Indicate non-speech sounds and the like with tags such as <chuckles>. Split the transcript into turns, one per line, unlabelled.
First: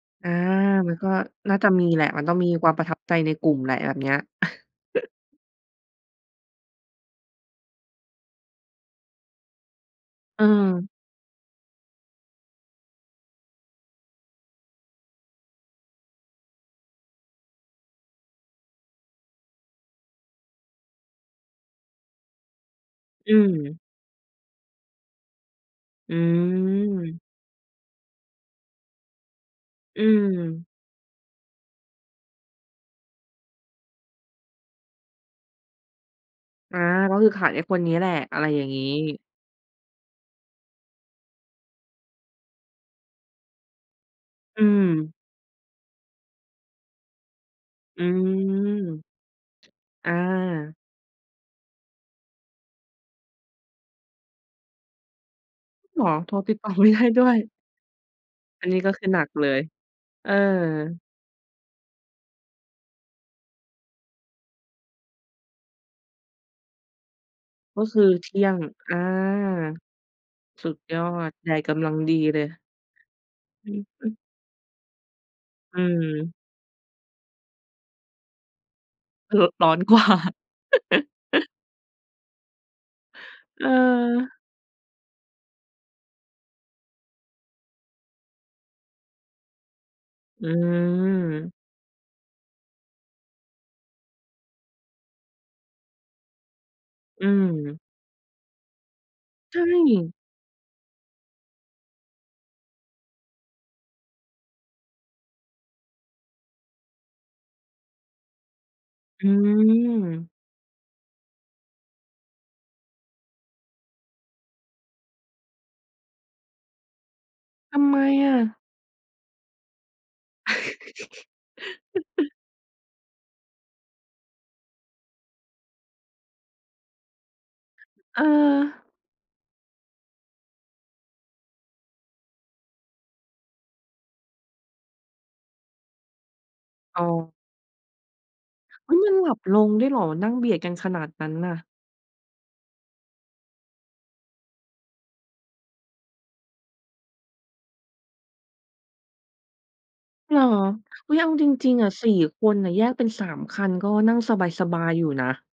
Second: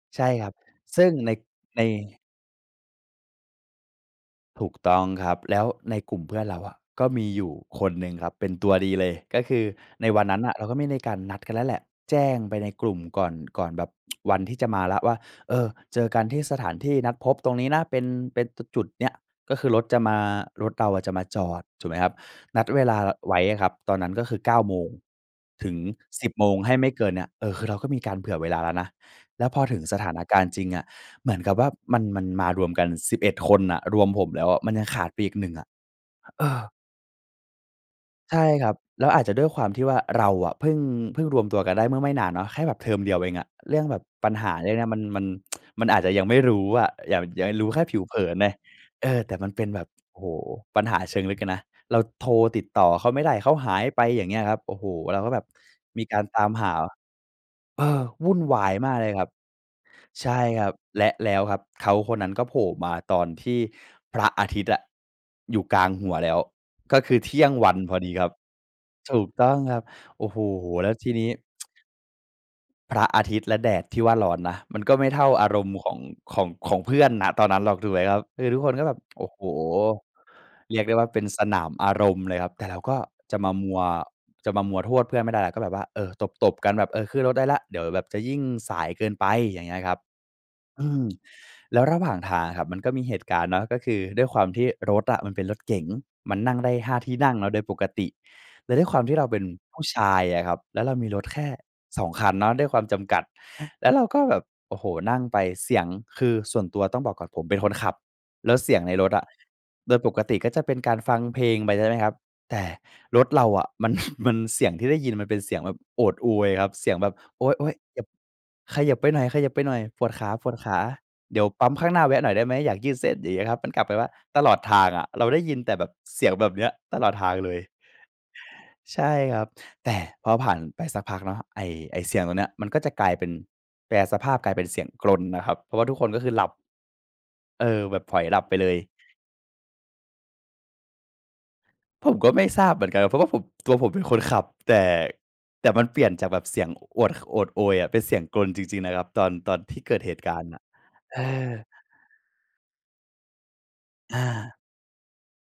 ใช่
อา
ครับ
มัน
ซึ่
ก็
งใน
น่าจะ
ใน
มีแหละ มันต้องมีความประทับใจในกลุ่มแหละ แบบเนี้ย
ถูกต้อง
<chuckles>
ครับ แล้วในกลุ่มเพื่อนเราอะ ก็มีอยู่คนหนึ่งครับ เป็นตัวดีเลย ก็คือในวันนั้นน่ะ เราก็ไ
เออ
ม่ได้การนัดกันแล้วแหละ แจ้งไปในกลุ่มก่อน ก่อนแบบ <tsk> วันที่จะมาแล้วว่า เออ เจอกันที่สถานที่นัดพบตรงนี้นะ เป็น เป็น ต จุดเนี้ย ก็คือรถจะมา รถเราอะจะมาจอด ถูกไหมครับ นัดเวลา ล
อ
ไว้อะครับ
ืม
ตอนนั้นก็คือ เก้าโมงถึง
อื
สิบโมง ให้ไม่เกินเ
ม
นี้ย เออ คือเราก็มีการเผื่อเวลาแล้วนะ แล้วพอถึงส
อื
ถานการณ์จริ
ม
งอะเหมือนกับว่า มัน มันมารวมกัน 11 คนน่ะ รวมผมแล้วอะ มันยังขาดไปอีกหนึ่งอะ อ เออ
อา ก็คือขาดไอ้คนเนี้ยแหละ
ใช
อ
่
ะไรอย
ค
่า
ร
ง
ับ
งี้
แล้วอาจจะด้วยความที่ว่า เราอะเพิ่ง เพิ่งรวมตัวกันได้เมื่อไม่นานเนาะ แค่แบบเทอมเดียวเองอะ เรื่องแบบปัญหา
อื
เนี่ยนะมัน
ม
มัน <tsk> มันอาจจะยังไม่รู้อะ ยัง ยังรู้แค่ผิ
อื
วเผิ
ม
นไง เออ แต่มันเป็นแบบ
อ
โอ้โฮ!
า
ปัญหาเชิงลึกอะนะ เราโทรติดต่อเขาไม่ได้ เขาหายไป อย่างเงี้ยครับ โอ้โฮ! เราก็แบบ
เ
ม
หร
ี
อ
การ
โทร
ตาม
ติด
ห
ต่อ
า
ไม่ได้ ด้วย?
เออ วุ่นว
อ
า
ัน
ย
นี้
ม
ก็
าก
ค
เล
ือ
ย
หน
ค
ั
รั
ก
บ
เลย
ใ
เ
ช
ออ
่ครับ และแล้วครับเขาคนนั้นก็โผล่มาตอนที่พระอาทิตย์อะอยู่กลางหัวแล้ว ก็คือเที่ยงวัน
ก็
พ
ค
อ
ือ
ดีคร
เ
ั
ท
บ
ี่ยง อา
ถูกต้องครับ โอ้โฮ!
สุด
แล้ว
ยอ
ทีนี้
ด แดด
<tsk>
กำลังดีเลย
พระอาทิตย์และ
อ
แด
ือ
ดที
ฮ
่
ึ
ว่าร้อนนะ มันก็ไม่เท่าอารมณ์
อื
ของ
ม
ของ ของเพื่อน ณ ตอนนั้นหรอก ถูกไหมครับ? คือทุกคนก็แบบ โอ้โฮ!
รถร้อน กว่า
เรียกได้ว่า เป็นส
<chuckles>
นามอารมณ์เลยครับ แต่เราก็จะมา
เ
มัว
ออ
จะมามัวโทษเพื่อนไม่ได้ เราก็แบบว่า เออ ตบ ๆ กันแบบ เออ ขึ้นรถได้แล้ว เดี๋ยวแบบจะยิ่งสายเกินไป อย่างเงี้ยครับ
อื
อืม
ม
แล้วระหว่างทางอะครับ มันก็มีเหตุการณ์เนาะ ก็คือด้วยความที่รถอะมันเป็นรถเก๋ง มันนั่งได้ 5 ที่
อื
นั่งเนาะโดยป
ม
กติ แล้วด้วยความที่เราเป็น
ใช
ผู้ช
่
ายอะครับ แล้วเรามีรถแค่ 2 คันเนาะด้วยความจำกัด แล้วเราก็แบบ โอ้โฮ! นั่งไป เสียง คือ ส่วนตัวต้องบอกก่อน ผมเป็นคนขับ แล้วเสียงในรถอ
อ
ะ
ื
โดยปก
ม
ติก็จะเป็นการฟังเพลงไปใช่ไหมครับ แต่รถเราอะมัน <chuckles> มัน เสียงที่ได้ยินมันเป็นเสียงแบบโอดอวยครับ เสียงแบบ "โอ๊ย
ทำ
ๆ!
ไ
เ
ม
จ็บ
อะ?
เขยิบไปหน่อย เขยิบไปหน่อย ปวดขา ๆ เดี๋ยวปั๊มข้างหน้าแวะหน่อ
<chuckles>
ยได้ไหม? อยากยืดเส้น" อย่างเงี้ยครับ มันกลับไปว่า ตลอดทางอะเราได้ยินแต่แบบเสียงแบบเนี้ยตลอดทางเลย
เออ
ใช่ครับ แต่พอผ่านไปสักพักเนาะ ไอ้ ไอ้เสียงตรงเนี้ย มันก็จะกลายเป็น แปรสภาพกลายเป็นเสียงกรนนะครับ เพราะว่าทุกคนก็คือหลับ
อ๋อ
เออ แบบผล็อยหลับไปเลย
เฮ้ย! มันหลับลงด้วยเหรอ? นั่งเบียดกันขนาดนั้นน่ะ
ผมก็ไม่ทราบเหมือนกันอะ เพราะว่าผม ตัวผมเป็นคนขับ แต่ แต่มันเปลี่ยนจากแบบเสียงอวด ข โอดโอยอะเป็นเสียงกรนจริง ๆ นะครับ ตอน ตอนที่เกิดเหตุก
เหร
าร
อ?
ณ์น่ะ
อุ๊
เอ
ย เอาจ
อ
ริง ๆ อะ 4 คนน่ะ แยกเป็น 3 คันก็นั่
อ
งส
า
บาย ๆ อยู่นะ